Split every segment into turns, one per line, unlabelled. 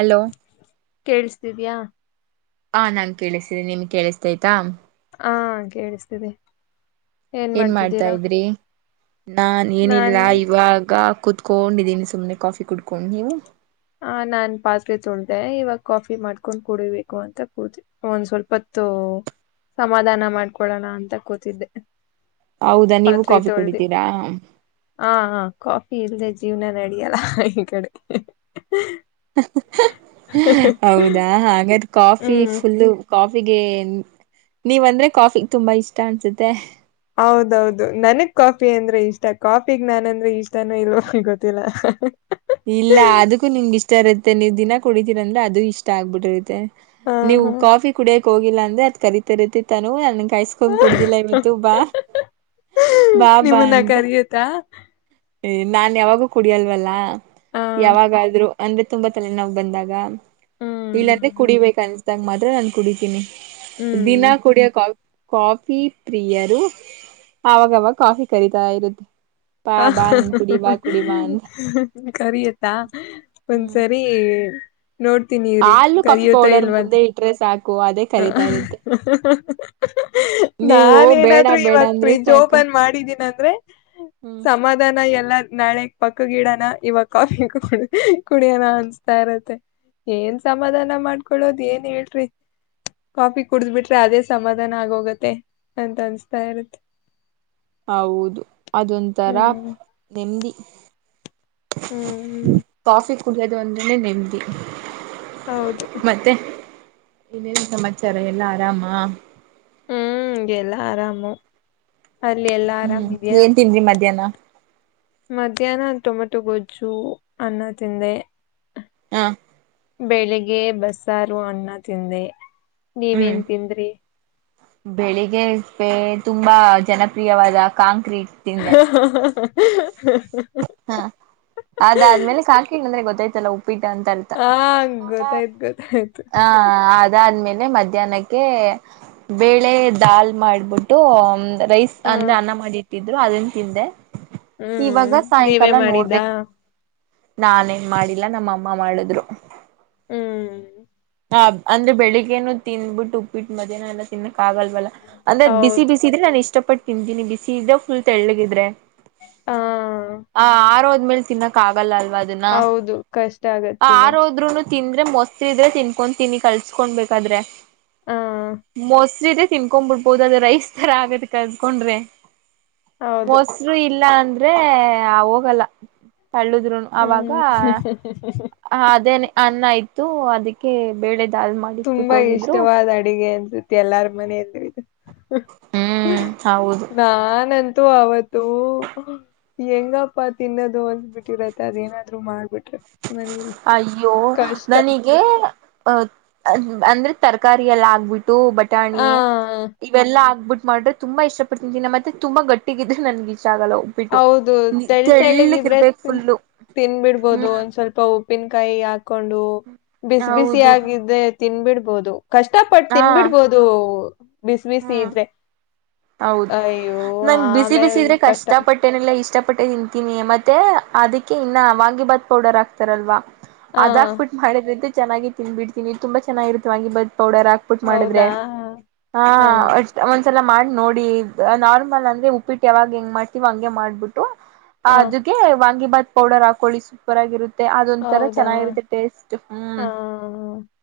Hello.
ಕೇಳಿಸ್ತಿದ್ಯಾ.
ಆ ನಂಗ್ ಕೇಳಿಸ್ತಿದೆ ನಿಮ್ಗ ಕೇಳಿಸ್ತೈಯ್ತಾ
ಹಾ ಕೇಳಿಸ್ತಿದೆ.
ಏನ್ ಮಾಡ್ತಾ ಇದ್ರಿ. ನಾ ಏನಿಲ್ಲ
ನಾನ್
ಇವಾಗ ಕುತ್ಕೊಂಡಿದಿನಿ ಸುಮ್ನೆ ಕಾಫಿ ಕುತ್ಕೊಂಡ್ ನೀವು.
ಹಾ ನಾನ್ ಪಾತ್ರೆ ತೊಳ್ದೆ ಇವಾಗ ಕಾಫಿ ಮಾಡ್ಕೊಂಡ್ ಕುಡಿಬೇಕಂತ ಕೂತ ಒಂದ್ ಸ್ವಲ್ಪತ್ತು ಸಮಾಧಾನ ಮಾಡ್ಕೊಳ್ಳೋಣ ಅಂತ ಕೂತಿದ್ದೆ.
ಹೌದಾ ನೀವು
ಪಾತ್ರೆ
ಕಾಫಿ
ತೊಳ್ದಿ
ಕುಡಿತೀರಾ
ಹಾ ಹಾ ಕಾಫಿ ಇಲ್ದೆ ಜೀವ್ನ ನಡಿಯಲ್ಲ ಹಾ ಹಾ ಈ ಕಡೆ. ಹ
ಹ್ಮ ಹ್ಮ ಹೌದಾ ಆಗರ ಕಾಫಿ
ಹ್ಮ್
ಫುಲ್ಲು ಕಾಫಿಗೆ ನೀವ್ ಅಂದ್ರೆ ಕಾಫಿ ತುಂಬಾ ಇಷ್ಟ ಅನ್ಸುತ್ತೆ.
ಹೌದೌದು ನನಗ್ ಕಾ ಫಿ ಅಂದ್ರೆ ಇಷ್ಟ ಕಾಫಿಗ್ ನಾನ್ ಅಂದ್ರೆ ಇಷ್ಟಾನ ಇಲ್ವ ಗೊತ್ತಿಲ್ಲ.
ಇಲ್ಲ ಅದಕ್ಕೂ ನಿಮ್ಗೆ ಇಷ್ಟ ಇರುತ್ತೆ ನೀವು ದಿನ ಕುಡಿತೀರ ಅಂದ್ರೆ ಅದು ಇಷ್ಟ ಆಗ್ಬಿಟ್ಟಿರುತ್ತೆ.
ಹ
ನೀವು
ಹಾ
ಕಾಫಿ ಕುಡಿಯ ಹೋಗಿಲ್ಲ ಅಂದ್ರೆ ಅದ ಕರಿತರತಿನ [unintelligible] ಕಾಯಸ್ಕೊಂಡ್ ಕುಡ್ದಿಲ್ಲ ಇವತ್ತು ಬಾ ಬಾ ಬಾ
ನಿಮ್ಮನ್ನ
ಅಂತ.
ಕರಿಯುತ್ತಾ
ಎ ನಾನ್ ಯಾವಾಗೂ ಕುಡಿಯಲ್ವಲ್ಲ.
ಹ
ಯಾವಾಗಾದ್ರೂ. ಅಂದ್ರೆ ತುಂಬಾ ತಲೆನೊವ್ ಬಂದಾಗ. ಇಲ್ಲಂದ್ರೆ
ಹ್ಮ್
ಕುಡಿಬೇಕ ಅನ್ಸ [unintelligible] ಮಾತ್ರ ನಾನು ಕುಡಿತೀನಿ. ದಿನ
ಹ್ಮ್
ಕುಡಿಯೋಕ್ ಕಾ ಕಾಫಿ ಪ್ರಿಯರು ಆವಾಗವಾಗ ಕಾಫಿ ಕರೀತಾ ಇರುತ್ತೆ. ಬಾ
ಹ್ಮ
ಬಾ ನನ್ ಕುಡಿ ಬಾ
ಹ್ಮ
ಕುಡಿ ಬಾ ಅಂತ
ಹ್ಮ ಹ್ಮ ಕರಿಯತ್ತ ಒಂದ್
ಹ್ಮ್
ಸರಿ. ಹೇ
ಹಾಲು ಕಾಫಿ ಪೌಡರ್ ಮುಂದೆ ಇಟ್ರೆ ಸಾಕ್.
ಹ್ಮ ಹ್ಮ ಹ್ಮ ಹ್ಮ ಹ್ಮ ಹ್ಮ
ನೀವು
ನಾನ
ಬೇಡ
ಏನಾದ್ರು
ಬೇಡ
ಇವಾಗ
ಅಂದ್ರೆ
ಫ್ರಿಜ್
ಸಾಕು
ಓಪನ್ ಮಾಡಿದೀನ ಅಂದ್ರೆ
ಹ್ಮ್
ಸಮಾಧಾನ ಎಲ್ಲಾ ನಾಳೆ. ಪಕ್ಕ ಗಿಡನ ಇವ ಕಾಫಿ ಕು ಹ್ಮ ಕುಡಿಯಣ ಅನ್ನುಸ್ತಾ ಇರತ್ತೆ ಏನ್ ಸಮಾಧಾನ ಮಾಡ್ಕೊಳ್ಳೋದ ಏನ್ ಹೇಳೇರಿ. ಕಾಫಿ ಕುಡಿದು ಬಿಟ್ಟರೆ ಅದೇ ಸಮಾಧಾನ ಆಗೋಗುತ್ತೆ ಅಂತ ಅನ್ನಿಸ್ತಾ ಇರುತ್ತೆ.
ಹೌದು ಅದೊಂತರ
ಹ್ಮ್
ನೆಮ್ಮದಿ.
ಹ್ಮ್ ಹ್ಮ್
ಕಾಫಿ. ಕುಡಿಯದು ಒಂದುನೇ ನೆಮ್ಮದಿ.
ಹೌದು
ಮತ್ತೆ. ಇನ್ನೇನ್ ಸಮಾಚಾರ ಎಲ್ಲಾ ಆರಾಮಾ.
ಹ್ಮ್ ಎಲ್ಲ ಆರಾಮು. ಅಲ್ಲಿ ಎಲ್ಲಾ
ಹೂಮ್
ಆರಾಮಿದ್ಯಾ
ಏನ್ ತಿಂದ್ರಿ ಮಧ್ಯಾಹ್ನ.
ಮಧ್ಯಾಹ್ನ ಟೊಮೆಟೊ ಗೊಜ್ಜು ಅನ್ನ ತಿಂದೆ.
ಹಾ
ಬೆಳಿಗ್ಗೆ ಬಸ್ಸಾರು ಅನ್ನ ತಿಂದೆ. ನೀವೇನ್ ತಿಂದ್ರಿ.
ಬೆಳಿಗ್ಗೆೇ ಎದ್ದೆ ತುಂಬಾ ಜನಪ್ರಿಯವಾದ ಕಾಂ
ಹ ಹ ಹ ಹಾ.
ಹ್ಞ ಅದಾದ್ಮೇಲೆ [unintelligible] ಅಂದ್ರೆ ಗೊತ್ [unintelligible] ಪಿಟ್ಟಂತಂತ
ಆ ಗೊತ್ತಾಯ್ತು ಗೊತ್ತಾಯ್ತು
ಹಾ ಅದಾದ ಆದ್ಮೇಲ್ ಮಧ್ಯಾಹ್ನಕ್ಕೆ ಬೇಳೆ ದಾಲ್ ಮಾಡ್ಬುಟ್ಟು ರೈಸ್
ಹ
ಅಂದ್ರೆ ಅನ್ನ ಮಾಡಿಟ್ ಇದ್ರೂ ಅದನ್ ತಿಂದೆ. ಇವಾಗ
ಹ್ಮ್. ನೀವೇ
ಸಾಯಂಕಾಲ
ಮಾಡಿದ್ದಾ
ನೋಡ್ಬೇಕು. ನಾನೇನ್ ಮಾಡಿಲ್ಲ ನಮ್ಮ ಅಮ್ಮ ಮಾಡದ್ರು.
ಹ್ಮ್.
ಹಾ ಅಂದ್ರೆ ಬೆಳಗ್ಗೆನು ತಿಂದ್ ಬಿಟ್ಟು ಉಪ್ಪಿಟ್ಟು ಮದ್ಯಾಹ್ನ ಅನ್ನ ತಿನ್ನ ಆಗಲ್ವಲ್ಲ ಅಂದ್ರ ಬಿಸಿ
ಹೌದು
ಬಿಸಿದ್ರೆ ನಾನ್ ಇಷ್ಟಪಟ್ ತಿಂತಿನಿ ಬಿಸಿ ಇದ್ರೆ ಫುಲ್ ತೆಳ್ಳಗಿದ್ರೆ.
ಹ
ಹಾ ಆರೋ ಆಮೇಲೆ ತಿನ್ನಕ್ಕಾಗಲ್ಲ
ಹೌದು ಕಷ್ಟ ಆಗತ್ತ್ ತಿನ್ನಕ್ಕೆ.
ಆರೋದ್ರುನು ತಿಂದ್ರೆ ಮೊಸ್ರ ಇದ್ರೆ ತಿಂ ಕೊಂತೀನಿ ಕಲ್ಸ್ಕೊಂಬೇಕಾದ್ರೆ.
ಹ
ಮೊಸ್ರಿದ್ರೆ ತಿನ್ಕೊಂಡ್ ಬಿಡ್ಬೋದು ಅದ ರೈಸ್ ತರ ಆಗತ್ ಕಲ್ಸ್ಗೊಂಡ್ರೆ.
ಹೌದು
ಮೊಸ್ರು ಇಲ್ಲ ಅಂದ್ ದ್ರೆ ಆ ಹೋಗಲ್ಲ. ತಳ್ಳುದ್ರುನು ಅವಾಗ
ಹ್ಮ್
ಹಾ ಅದೇನೆ ಅನ್ನ ಇತ್ತು ಅದಕ್ಕೆ ಬೇಳೆದ್
ತುಂಬಾ ಇಷ್ಟವಾದ ಅಡಿಗೆ. ವತ್ತ್ ಎಲ್ಲಾರ ಮನೇಲ್ಲಿ.
ಹ್ಮ್ ಹೌದು
ನಾನಂ ತ್ತು ಅವತ್ತು ಹೆಂಗಪ್ಪಾ ತಿನ್ನೋದು ಅಂದಬಿಟ್ಟಿರತ್ತೆ ಅದೇನಾದ್ರು ಮಾಡ್ಬಿಟ್ರೆ. ಮನೇಲಿ
ಅಯ್ಯೋ
ಕಷ್ಟ
ನನಿಗೆ ಅ ಅ ಅಂದ್ರೆ ತರಕಾರಿ ಎಲ್ಲ ಆಗ್ಬಿಟ್ ಟ್ಟು
ಆ
ಬಟಾಣಿ ಇವೆಲ್ಲಾ ಆಗ್ಬಿಟ್ ಮಾಡಿದ್ರೆ ತುಂಬಾ ಇಷ್ಟ ಪಟ್ ತಿಂತೀನಿ ನಮ್ಮತ್ತೆ ಮತ್ತೆ ತುಂಬಾ ಗಟ್ಟಿಗಿದ್ರೆ ನನ್ಗ
ಹೌದು ತೇಳ್ತೇಳ್ಳಗೆ ಇದ್ರೆ
ಇರ್ಬೇಕು ಫುಲ್ಲು
ತಿಂದ್ಬಿಡ್ಬೋಡು
ಹ್ಮ್
ಒನ್ ಸ್ವಲ್ಪ ಉಪ್ ಉಪ್ಪಿನ್ಕಾಯಿ ಕೊಂಡು ಬಿಸಿ ಬಿಸಿ
ಹೌದು
ಆಗಿದ್ರೆ ತಿನ್ಬಿಡ್ಬೋದು. ಕಷ್ಟಪಟ್ಟ್
ಹಾ
ತಿನ್ಬಿಡ್ಬೋದು. ಬಿಸಿ ಬಿಸಿ
ಹ್ಮ್
ಇದ್ರೆ
ಹೌದು
ಅಯ್ಯೋ ಆಮೇಲ್ ಕಷ್ಟ.
ಟ್ಟೆನೆಲ್ಲ ಇಷ್ಟಪಟ್ಟೆ ತಿಂತೀನಿ ಮತ್ತೆ ಅದಕ್ಕೆ ಇನ್ನ ವಾಂಗಿಭಾತ್ ಪೌಡರ್ ಆಕ್ತಾರಲ್ವಾ
ಹ
ಅದಾಕ್ಬಿಟ್ಟು ಮಾಡಿದ್ರಂದ್ ಚೆನ್ನಾಗಿ ತಿಂದ್ಬಿಡ್ತೀನಿ ತುಂಬ ಚೆನ್ನಾಗಿರುತ್ತೆ ವಾಂಗಿಬಾತ್. ಪೌಡರ್ ಹಾಕ್ಬಿಟ್ಟ್ ಮಾಡಿದ್ರೆ.
ಹೌದಾ
ಹಾ
ಹ
ಒ ಒಂದ್ಸಲ ಮಾಡ್ ನೋಡಿ ನಾರ್ಮಲ್ ಅಂದ್ರೆ ಉಪ್ಪಿಟ್ಟ ಯಾವಾಗ ಹೆಂಗ್ ಮಾಡ್ತೀವೋ ಹಂಗೆ ಮಾಡ್ಬಿಟ್ ಟ್ಟು
ಹ
ಅದಕೆ ವಾಂಗಿ ಬಾತ್ ಪೌಡರ್ ಹಾಕೊಳ್ಳಿ ಸೂಪರ್ ಆಗಿರುತ್
ಹೌದಾ
ಹ್ಮ್
ಹಾ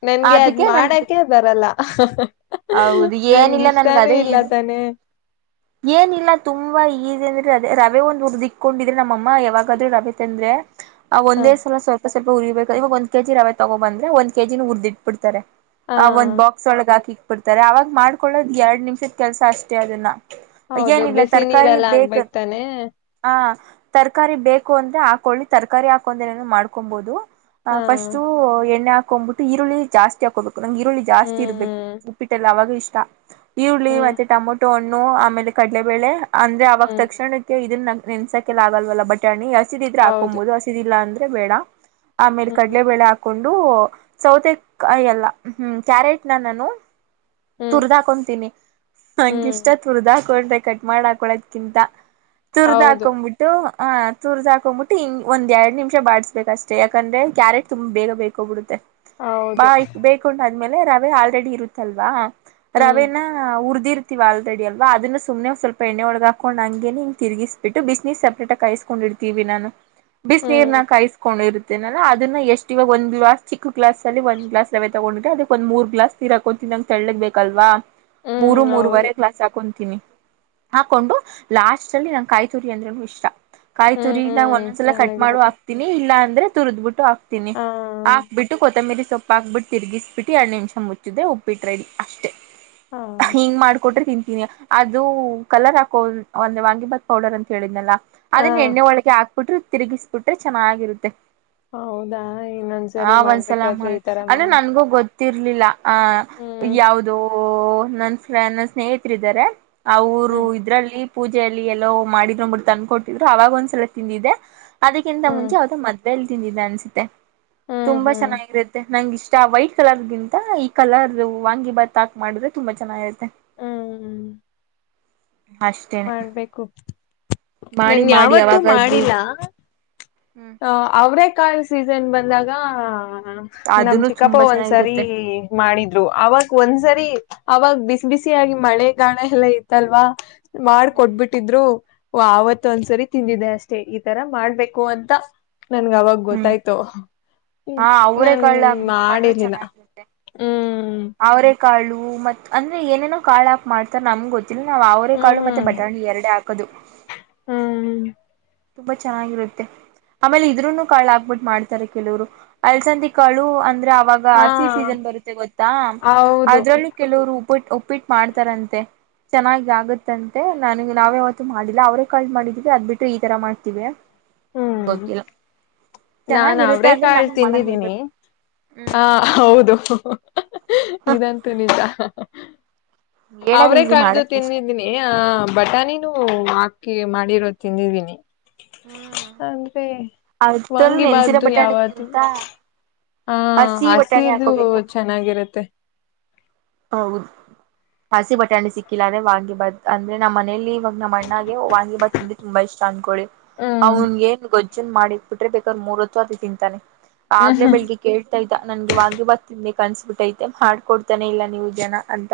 ನನ್ಗೆ ಅದ್
ಅದಕ್ಕೆ ನನ್ಗೆ
ಮಾಡಕೆ ಬರಲ್ಲ.
ಹೌದು
ನನ್ಗ
ಏನಿಲ್ಲ
ಇಷ್ಟಾನೇ
ಅದೇ
ಇಲ್ಲ
ಈಸಿ
ತಾನೆ.
ಏನಿಲ್ಲ ತುಂಬಾ ಈಸಿ ಅಂದ್ರೆ ರ ರವೆ ಒಂದ್ ಹುರಿದಿಕ್ಕೊಂಡಿದಿನಿ ನಮ್ಮಮ್ಮ ಯಾವಾಗಾದ್ರೂ ರವೆ ತಂದ್ರೆ. ಆ
ಹ
ಒಂದೇ ಸಲ ಸ್ವಲ್ಪ ಸ್ ಸ್ವಲ್ಪ ಉರಿಬೇಕ ಇವಾಗ ಒಂದ್ ಕೆಜಿ ರವೆ ತಗೊಬಂದ್ರೆ ಒಂದ ಕೆಜಿ ನೂ ಉರ್ದಿಟ್ ಬಿಡ್ತಾರೆ.
ಹಾ
ಆ ಒಂದ್ ಬಾಕ್ಸ್ ಒಳಗ ಹಾಕಿ ಕೊಡ್ತಾರೆ ಆವಾಗ್ ಮಾಡ್ಕೊಳ್ಳೋದ್ ಎರಡ್ ನಿಮಿಷದ ಕೆಲ್ಸ ಅಷ್ಟೇ ಅದನ್ನ.
ಹೌದು
ಏನಿಲ್ಲ
ಬಿಸಿ
ತರಕಾರಿ
ನೀರೆಲ್ಲ
ಬೇಕ
ಹಾಕ್ಬೇಕ್ ತಾನೇ
ಹಾ. ತರಕಾರಿ ಬೇಕು ಅಂದ್ರೆ ಹಾಕೊಳ್ಳಿ ತರಕಾರಿ ಹಾಕೊಂದೆರನು ಮಾಡ್ಕೊಂಬಹುದು. ಹ
ಹಾ
ಫಸ್ಟು ಎಣ್ಣೆ ಹಾ ಕೊಂಬಟು ಈರುಳ್ಳಿ ಜಾಸ್ತಿ ಹಾಕೋಬೇ ನಮಗೆ ಈರುಳ್ಳಿ ಜಾಸ್ತಿ ಇರ್ಬೇಕು
ಹ್ಮ್
ಉಪ್ಪಿಟ್ಟೆಲ್ಲ ಅವಾಗ. ಷ್ಟ. ಈರುಳ್ಳಿ
ಹ್ಮ್
ಮತ್ತ ಟಮೊಟೊ ಹಣ್ಣು. ನು ಆಮೇಲೆ ಕಡಲೆಬೇಳೆ ಅಂದ್ರೆ ಅವಾಗ
ಹ್ಮ್
ತಕ್ಷಣಕ್ಕೆ ಇದನ್ನ ನೆನಸಕ್ಕೆಲಾಗಲ್ವಲ್ಲ ಬಟಾಣಿ. ಸಿದಿದ್ರೆ
ಹೌದು
ಆಕೊಂಬೋದು ಹಸಿದಿಲ್ಲ ಅಂದ್ರ್. [unintelligible] ಬೇಡ. ಆಮೇಲೆ
ಹ್ಮ್
ಕಡಲೆ ಬೇಳೆ ಆಕೊಂಡು. ಡು ಸೌತೆ ಕಾಯಿ ಎಲ್ಲ ಹ್ಮ್ ಕ್ಯಾರೆಟ್ ನ ನಾನು.
ಹ್ಮ್
ತುರ್ದಾಕೊಂತಿನಿ
ಹ್ಮ್
ನಂಗಿಷ್ಟ ತುರ್ದಾಕೊಂಡ್ಕ್ ಕಟ್ ಮಾಡ ಹಾಕೊಳೋದ್ಕಿಂತ. ತುರ್ದ್
ಹೌದು
ಹಾಕೊಂಬಿಟ್ಟು. ಹ ತುರ್ದ ಹಾಕೊಂಡ್ಬಿಟ್ಟಿಂಗ್ ಒಂದ ಎರಡ್ ನಿಮಿಷ ಬಾಡ್ಸಬೇಕ ಅಷ್ಟೆ ಯಾಕಂದ್ರೆ ಕ್ಯಾರೆಟ್ ತುಂಬ ಬೇಗ ಬೇಕೊಂಬುಡತ್ತೆ.
ಹೌದು
ಬಾಯ್ ಬೇಕುಂಡ ಆಮೇಲೆ ರವೆ ಆಲ್ರೆಡಿ ಇರುತ್ತಲ್ವಾ.
ಹ್ಮ್
ರವೇನಾ ಉರ್ದ್. ಇ ಇರ್ತಿವಿ ಆಲ್ದಡಿ ಅಲ್ವಾ ಅದನ್ನ ಸುಮ್ನೆ ಸ್ವಲ್ಪ ಎಣ್ಣೆಯೋಲ್ಗ್ ಹಾಕೊಂಡ್ ಹಂಗೇನೇ ಹಿಂಗ್ ತಿರುಗಿಸ್ಬಿಟ್ಟು ಬಿಸಿನೀರ್ ಸಪ್ರೇಟಾಗಿ ಕಾಯಸ್ಕೊಂಡಿರ್ತೀವಿ ನಾನು. ಬಿಸ್
ಹ್ಮ್
ನೀರ್ನ ಕಾಯಿಸಕೊಂಡ್ ಇರು. ತಿನಲ್ಲ ಅದನ್ನ ಎಷ್ಟ್ ಇವಾಗ ಒಂದ್ ಗ್ಲಾಸ್ ಚಿ ಕ್ಕೂ ಗ್ಲಾಸ್ ಲ್ಲಿ ಒನ್ ಗ್ಲಾಸ್ ರವೆ ತಗೊಂಡ ಅದಕ್ಕ ಒಂದ ಮೂರ್ ಗ್ಲಾಸ್ ನೀರಕೊಂತಿನ್ ನಂಗ್ ತೆಳ್ಳಕ್ ಬೇಕ್. ಕಲ್ವಾ.
ಹ್ಮ್
ಮೂರು
ಹೌದು
ಮೂರವರೆ ಗ್ಲಾಸ್ ಹಾಕೊಂತೀನಿ. ಹಾಕೊಂಡು ಲಾಸ್ಟ್ ಅಲ್ಲಿ ನಂ ಕಾಯತುರಿ ಅಂದ್ರೆನು ಇಷ್ಟ. ಕಾಯಿ
ಹ್ಮ್
ತುರಿನಾ
ಹ್ಮ್
ಒಂದೊಂದ್ಸಲ ಕಟ್ ಮಾಡುವ
ಚೆನ್ನಾಗಿರುತ್ತೆ
ಹಾಕ್ತೀನಿ ಇಲ್ಲ ಅಂ ದ್ರೆ ತುರುದ್ಬುಟ್ ಆ ತಿನಿ
ಹಾ
ಹಾಕ್ ಬಿಟ್ಟು ಕೊತ್ತಂಬಿರಿ. ಸೊಪ್ಪಾಕ್ಬಿಟ್ಟ ತಿರ್ಗಿಸ್ಬಿಟ್ ಎರಡುಮಿಷ ಮುಚಿದರೆ ಉಪಿಟ್ಟ ರೆಡಿ. ಅಷ್ಟೇ
ಹಾ
ಹಿಂಗ್ ಮಾಡ್ಕೊಟ್ರೆ ತಿಂತ. ಅದು ಕಲರ್ ಹಾಕೋ ಒಂದ್ ಒಂದ್ ವಾಂಗಿಭಾತ್ ಪೌಡರ್ ಅಂತ ಹೇಳಿದ್ನಲ್ಲ.
ಹಾ
ಅದನ್ನ ಎಣ್ಣೆ ಒಳಗೆ ಹಾ [unintelligible] ತಿರುಗಿಸ್ಬಿಟ್ರೆ ಚೆನ್ನಾಗಿರುತ್ತೆ.
ಹೌದಾ
ಆ
ಇನ್ನೊಂದ್ಸರಿ ಮಾಡ್ಬೇಕಾದ್ರೆ ಈ ತರ ಮಾಡ.
ತಿರ್ಲಿಲ್ಲ. ಹ ಯಾವುದು. ಓ ನನ್ ನಾನ್ ಸ್ನೇಹಿತ್ರು ಇದಾರೆ. ಅವರು
ಹ್ಮ್
ಇದ್ರಲ್ಲಿ. ಪೂಜೆಯಲ್ಲಿ ಎಲ್ಲೋ ಮಾಡಿದ್ರುಂಬರು ತಂದಕ ಕೊಟ್ಟಿದ್ರು ಅವಾಗ ಒಂದ್ಸಲ ತಿಂದಿದ್ದೆ. ಅದಕ್ಕಿಂತ
ಹ್ಮ್
ಮುಂಚೆ ಯಾವ್ದೋ ಮದ್ವೆಲಿ. ತಿಂದಿದ್ದೆ ಅನ್ಸುತ್ತೆ.
ಹ್ಮ್
ತುಂಬಾ
ಹ್ಮ್
ಚೆನ್ನಾಗಿರುತ್ತೆ ನಂಗ ಇಷ್ [unintelligible] ವೈಟ್ ಕಲರ್ಗಿಂತ ಈ ಕಲರು. ವಾಂಗಿ ಬಾತ್ ಹಾಕ್ ಮಾಡುದ್ರ ತುಂಬಾ ಚೆನ್ನಾಗರತ್ತೆ.
ಹ್ಮ್ ಹ್ಮ್
ಅಷ್ಟೇನೆ
ಮಾಡ್ಬೇಕು
ಮಾಡಿ
ನನ್
ಮಾಡಿ
ಯಾವತ್ತೂ
ಯಾವಾಗ ದೃಢ
ಮಾಡಿಲ್ಲ.
ಹ್ಮ್
ಹ ಅವ್ರೆ ಕಾಯಿ ಸೀಸನ್ ಬಂದಾಗ. ಹ ನಮ್
ಅದನ್ನು
ಚಿಕ್ಕಪ್ಪ
ತುಂಬಾ
ಒಂದ್ಸರಿ
ಚೆನ್ನಾಗಿರುತ್ತೆ
ಮಾಡಿದ್ರು ಅವಾಗ ಒಂದ್ಸರಿ ಅವಾಗ ಬಿಸ್ ಬಿಸಿಯಾಗಿ ಮಳೆ ಗಾಣ ಎಲ್ಲ ಇತ್ತಲ್ವಾ. ಮಾಡಕೊಟ್ಬಿಟ್ಟಿದ್ರು. ವ ಆವತ್ತ ಒಂದ್ಸರಿ ತಿಂದಿದ್ದೆ ಅಷ್ಟೇ ಈ ತರ ಮಾಡ್ಬೇಕು ಅಂತ. ನನ್ಗ ಅವಾಗ
ಹ್ಮ್
ಗೊತ್ತಾಯ್ತು.
ಹಾ ಅವರೇ
ನನ್
ಕಾಳ್ ಹಾಕ್ ಬಿಟ್ಟು ಮಾಡ್ರೆ
ಮಾಡಿರ್ಲಿಲ್ಲ
ಚೆನ್ನಾಗಿರುತ್ತೆ
ಹ್ಮ್
ಅವ್ರೇ ಕಾಳು ಮತ್ ಅಂದ್ರೆ ಏನೇನೋ ಕಾಳ ಹಾಕ್ ಮಾಡ್ತಾರ ನಮ್ಗ ಗೊ ಹ್ಮ ಅವರೆ ಕಾಳು ಮತ್ತೆ ಬಟಾಣಿ ಎರಡೆ ಹಾ ಕದು.
ಹ್ಮ್ ಹ್ಮ್
ತುಂಬಾ ಚೆನ್ನಾಗಿರುತ್ತೆ ಆಮೇಲೆ ಇದ್ರೂನು ಕಾಳು ಆಕ್ಬಟ್ ಮಾಡ್ತಾರೆ ಕೆಲವರು ಅಲ್ಸಂದಿ ಕಾಳು ಅಂದ್ರೆ. ಅವಾಗ
ಹಾ
ಹಸಿ ಸೀಸನ್ ಬರುತ್ತೆ ಗೊತ್ತಾ
ಹೌದು
ಅದ್ರಲ್ಲು ಕೆಲವರು. ಉಪ್ಪಿ ಉಪ್ಪಿಟ್ ಮಾಡ್ತಾರಂತೆ ಚೆನಾಗ್ ಆಗುತ್ತಂತೆ ನನಗ್ ನಾವೇ ಯಾವತ್ತು ಮಾಡಿಲ್ಲ ಅವ್ರೆಕಾಳ್ ಮಾಡಿದಿದೆ ಅದ್ ಬಿಟ್ರೆ ಈ ತರ ಮಾಡ್ತೀವಿ.
ಹ್ಮ್
ಗೊತ್ತಿಲ್ಲ
ನಾನ್
ಚೆನ್ನಾಗಿರುತ್ತೆ
ಅವ್ರೇ
ಅಂದ್ರೆ
ಕಾಳ್
ನಮಗ್ ಮಾಡಕ್
ತಿಂದಿದಿನಿ
ಬರ್ಬೇಕು ಹ್ಮ್
ಹಾ ಹೌದು ಅಹ ಹ ಹ್ ಇದಂತೂ ನಿಜ ಹ.
ಹೇಳೋದ್
ಅವ್ರೇ
ಈಸಿ
ಕಾಳ್ದು
ಮಾಡದ್ ಕಷ್ಟ
ತಿಂದಿದಿನಿ ಆ ಬಟಾಣಿ ನೂ ಹಾಕಿ ಮಾಡಿರೋದ್ ತಿಂದಿದಿನಿ. ಅಂತೆ.
ಆತಲ್ ನೆನ್ಸಿರ ಬಟಾಣಿ ಎಂತ
ಹಾ ಹಸಿದು ಚೆನ್ನಾಗಿರತ್ತೆ.
ಹೌದು ಹಸಿ ಬಟಾಣಿ ಸಿಕ್ಕಿಲ್ಲ ಅಂದ್ರೆ ವಾಂಗಿ ಬಾತ್ ಅಂದ್ರೆ ನಮ್ಮನೆಲಿ ಇವಾಗ ನಮ್ಮ್ ಅಣ್ಣಾಗೆ ವಾಂಗಿ ಬಾತ್ ಅಂದ್ರೆ ತುಂಬಾ ಇಷ್ಟ ಅನ್ಕೋಳಿ.
ಹ್ಮ್
ಅವ್ನ್ ಗೇನ್ ಗೊಜ್ ಜ್ಜನ್ ಮಾಡಿಟ್ಬಿಟ್ರೆ ಬೇಕಾರ್ ಮೂರೊತ್ತು ಅದೆ ತಿಂತಾನೆ. ಆಗ್ಲೇ
ಹ್ಮ್
ಬೆಳಿಗ್ಗೆ ಕೇಳ್ತಾ ಇದ್ದ ನನ್ಗೆ ವಾಂಗಿ ಬಾತ್ ತಿನ್ಬೇಕ್ ಕನ್ಸಬಿಟ್ಟೈತೆ ಮಾಡ್ಕೊಡ್ತಾನೆ ಇಲ್ಲ. ನೀವು ಜನ ಅಂತ.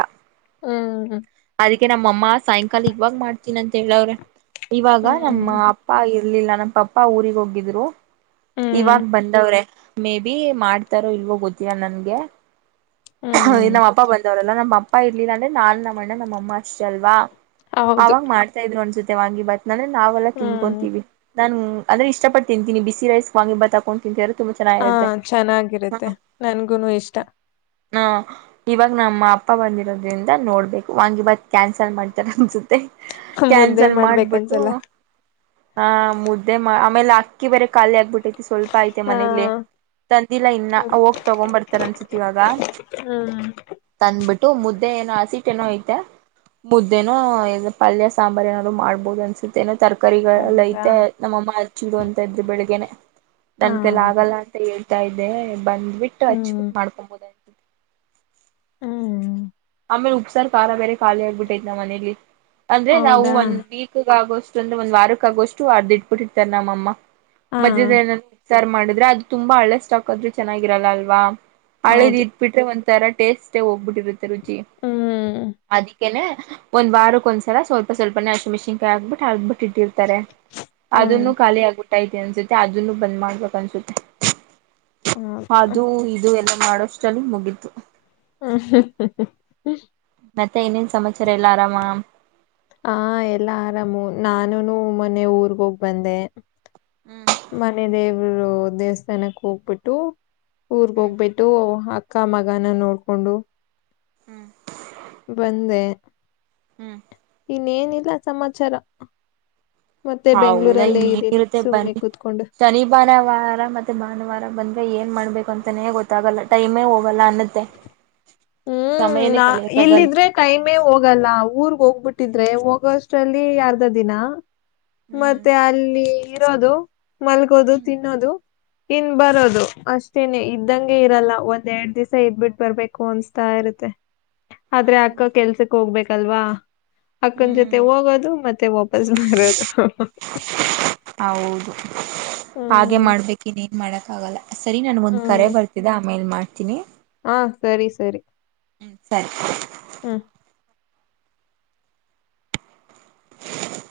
ಹ್ಮ್ ಹ್ಮ.
ಅದಿಕ್ಕೆ ನಮ್ಮಅಮ್ಮ ಸಾಯಂಕಾಲ ಇವಾಗ್ ಮಾಡ್ತೀನ ಅಂತ ಹೇಳವ್ರೆ. ಇವಾಗ ನಮ್ಮ
ಹ್ಮ್
ಅಪ್ಪ ಇ ರ್ಲಿಲ್ಲ ನಮ್ಮ ಪಪ್ಪ ಊರಿಗೆ ಹೋಗಿದ್ರು.
ಹ್ಮ್
ಇವಾಗ್ ಬಂದವ್ರೆ. ಮೇ ಬಿ ಮಾಡ್ತಾರೋ ಇಲ್ವೋ ಗೊತ್ತಿಲ್ಲಾ ನನ್ಗೆ. ಅಹ
ಹ್ಮ್
ನಮ್ಮ್ ಅಪ್ಪ ಬಂದವ್ರಲ್ಲ ನಮ್ಮ ಅಪ್ ಪ್ಪ ಇರ್ಲಿಲ್ಲ ಅಂದ್ರೆ ನಾನು ನಮ್ಮಣ್ಣ ನಮ್ಮ ಅಮ್ಮಾ ಅಷ್ಟೇ ಅಲ್ವಾ.
ಹೌದು
ಅವಾಗ್ ಮಾಡ್ತಾ ಇದ್ರು ಅನ್ಸುತ್ ವಾನ್ಗಿ ಬಾತ್ ಲ್ಲಾಂದ್ರೆ ನಾವೆಲ್ಲ
ಹ್ಮ್
ತಿನ್ಕೊಂತೀವಿ. ನಾನ್ ಅಂದ್ರೆ ಇಷ್ಟಪಟ್ಟ ತಿಂತೀನಿ ಬಿಸಿ ರೈಸ್ ವಾಂಗಿ ಬಾತ್ ಹಾಕೊಂಡ್ ತಿಂತಿದ್ರೆ ತುಂಬಾ
ಆ
ಚೆನ್ನಾಗಿರುತ್ತೆ
ಚೆನ್ನಾಗಿರುತ್ತೆ ನನ್ಗುನು ಇಷ್ಟ.
ಹಾ ಇವಾಗ ನಮ್ಮ ಅಪ್ಪ ಬಂದಿರೋದ್ರಿಂದ ನೋಡ್ಬೇಕು ವಾಂಗಿ ಬಾತ್ ಕ್ಯಾನ್ಸಲ್ ಮಾಡ್ತಾರ್ ಅನ್ಸುತ್ ತ್ತೆ
ಮುದ್ದೆ
ಕ್ಯಾನ್ಸಲ್ ಮಾಡ್ಬಿಟ್ಟು
ಮಾಡ್ಬೇಕನ್ಸಲ್ಲ
ಹಾ ಮುದ್ದೆ ಮಾ ಆಮೆಲ್ ಅಕ್ಕಿ ಬೇರೆ ಖಾಲಿ ಆಗ್ಬಿಟ್ ಐತಿ ಸ್ವಲ್ಪ ಐತೆ
ಹಾ
ಮನೇಲಿ ತಂದಿಲ್ಲಾ ಇನ್ನ ಹೋಗ್ ತಗೊಂಡ್ ಬರ್ತಾರ್ ಅನ್ಸುತ್ ಇವಾಗ.
ಹ್ಮ.
ಬಿಟ್ಟು ಮುದ್ದೆ ಏನೋ ಹಸಿಟ್ ಏನೋ ಐತೆ ಮುದ್ದೇನೋ ಏನೋ ಪಲ್ಯ ಸಾಂಬಾರ್ ಏನಾದ್ರು ಮಾಡ್ಬಹುದು ಅನ್ಸುತ್ತೆ ಏನೋ ತರ್ ಕರಿಗಳಲ್ಲ
ಹೌದಾ
ಐತೆ ನಮ್ಮಮ್ಮ ಹಚ್ಚಿಡು ಅಂತಾ ಇದ್ರು ಬೆಳಿಗ್ಗೆನೆ.
ಹ
ನನ್ಕಯ್ಯಲ್ ಆಗಲ್ಲ ಅಂತ ಹೇಳ್ ತಾ ಇದ್ದೆ ಬಂದ್ ಬಿಟ್ಟು
ಹ್ಮ್
ಹಚ್ಬಿಟ್ಟ್ ಮಾಡ್ಕೊಂಬೋದೇನೊ. [inaudible]
ಹ್ಮ.
ಆಮೇಲೆ ಉಪ್ಸಾರ್ ಖಾರ ಬೇರೆ ಖಾಲಿ ಆಗ್ಬಿಟ್ಟೈ್ತ್ ನಮ್ಮನೇಲಿ. ಅಂದ್ರೆ ನಾವು
ಹೌದಾ
ಒಂದ ವೀಕ್ಗ ಆಗೋಸ್ ಅಂದ್ರೆ ಒಂದ ವಾರಕ್ಕಾಗೋಷ್ಟು ಅರ್ದು ಇಟ್ಬಿಟ್ಟಿರ್ತಾರ್ ನಮ್ಮಮ್ಮ.
ಹಾ
ಮಜೆದ ಏನ ಸಾರ್ ಮಾಡಿದ್ರೆ ಅದು ತುಂಬಾ ಹಳೆ ಸ್ಟಾಕ್ ಆದ್ರೂ ಚೆನ್ನಾಗಿರಲ್ಲ ಅಲ್ವಾ. ಹಳೇದ
ಹೌದು
ಇಟ್ಬಿಟ್ರೆ ಒ ತರ ಟೇಸ್ಟೆ ಹೋಗ್ಬಿಟ್ಟಿರುತ್ ತಿರುಚಿ
ಹ್ಮ್
ಅದಿಕೆನೆ ಒಂದ್ ವಾರಕ್ ಒಂದ್ಸಲ ಸ್ವಲ್ಪ ಸ್ವಲ್ಪನೆ ಹಸಿಮೆಣಸಿನಕಾಯಿ ಹಾಕ್ಬಿಟ್ಟು ಆ ಇಟ್ಟಿರ್ತಾರೆ
ಹ್ಮ್
ಅದನ್ನು ಖಾಲಿ ಆಗಬುಟ್ ಸ ಅಯ್ತೆ ಅನ್ಸುತ್ತೆ ಅದುನ್ ಬಂದ್ ಮಾಡ್ಬೇಕ ಅನ್ಸುತ್ತೆ.
ಹ್ಮ್
ಅದು ಇದು ಎಲ್ಲ ಮಾಡಷ್ಟ್ರಲ್ಲಿ ಮುಗ್ ಹತ್ತು [inaudible]
[unintelligible]
ಮತ್ತೆ ಇನ್ನೇನ್ ಸಮಾಚರ ಎಲ್ಲ ಆರಾಮ.
ಹಾ ಎಲ್ಲಾ ಆರಾಮು ನಾನುನು ಮೊನ್ನೆ ಊರ್ಗ ಹೋಗ್ ಬಂದೆ.
ಹ್ಮ್
ಮನೆದೇವ್ ರು ದೇವಸ್ಥಾನಕ್ಕೆ ಹೋಗಬಿಟ್ಟು ಊರ್ಗ್
ಹ್ಮ್
ಹೋಗ್ಬಿಟ್ಟು ಹ ಕ್ಕ ಮಗನ ನೋಡ್ಕೊಂಡು
ಹ್ಮ್.
ಬಂದೆ.
ಹ್ಮ್
ಇನ್ನೇನಿಲ್ಲ. ಸಮಾಚಾರ. ಮತ್ತೆ
ಹೌದಾ
ಬೆಂಗ್ಳೂರಲ್ಲೇ ಇದ್ದೀನಿ
ಇನ್ನೇನಿರುತ್ತೆ
ಸುಮ್ನೆ
ಬನ್ನಿ
ಕೂತ್ಕೊಂಡು
ಶನಿ ಭಾನುವಾರ ಮತ್ತೆ ಭಾನುವಾರ ಬನ್ ಏನ್ ಮಾಡ್ಬೇಕು ಅಂತಾನೇ ಗೊತ್ತಾಗಲ್ಲ ಟೈಮೇ ಹೋಗ್ ಲ್ಲ ಅನ್ನತ್ತೆ.
ಹ್ಮ್
ಸಮಯನೇ
ನಾ
ಕಳಿಯಕ್ಕಾಗಲ್ಲ
ಇಲ್ಲಿದ್ರೆ ಕೈಮೆ ಹೋಗಲ್ಲ ಊರ್ಗ್ ಹೋಗ್ಬಿಟ್ಟಿದ್ರೆ ಹೋಗ ಸ್ಟ್ ಅಲ್ಲಿ ಅರ್ದ ದಿನ
ಹ್ಮ್
ಮತ್ತೆ ಅಲ್ಲಿ ಇರೋದು. ಮಲ್ಗೋದು
ಹ್ಮ್
ತಿನ್ನೋದು. ಇನ್ ಬರೋದು ಅಷ್ಟೇನೆ ಇದ್ದಂಗೆ ಇರಲ್ಲ ಒಂದ್ ಎರಡ್ ದಿವಸ ಇದ್ಬಿಟ್ಟ ಬರ್ಬೇಕು ಅನ್ಸ್ ತಾ ಇರತ್ತೆ. ಆದ್ರೆ
ಹೌದು
ಆಕ್ಕ ಕೆಲ್ಸಕ್ ಹೋಗ್ಬೇಕ್ ಅಲ್ವಾ ಅಕ್ಕನ್
ಹ್ಮ್
ಜೊತೆ ಹೋಗೋದು ಮತ್ತೆ ವಾಪಸ್ ಬರೋದು.
ಹೌದು ಹಾಗೆ
ಹ್ಮ್
ಮಾಡ್ಬೇಕ ಇನ್ನೇನ್ ಮಾಡಕ್ ಆಗಲ್ಲ. ಸರಿ ನನ್ಗ್ ಒಂದ್ ಕರೆ
ಹ್ಮ್
ಬರ್ತಿದ್ದ ಆಮೇಲ್ ಮಾಡ್ ಮಾಡ್ತಿನಿ
ಹಾ ಸರಿ ಸರಿ.
ಹ್ಮ್ ಸರಿ.
ಹ್ಮ.
[unintelligible]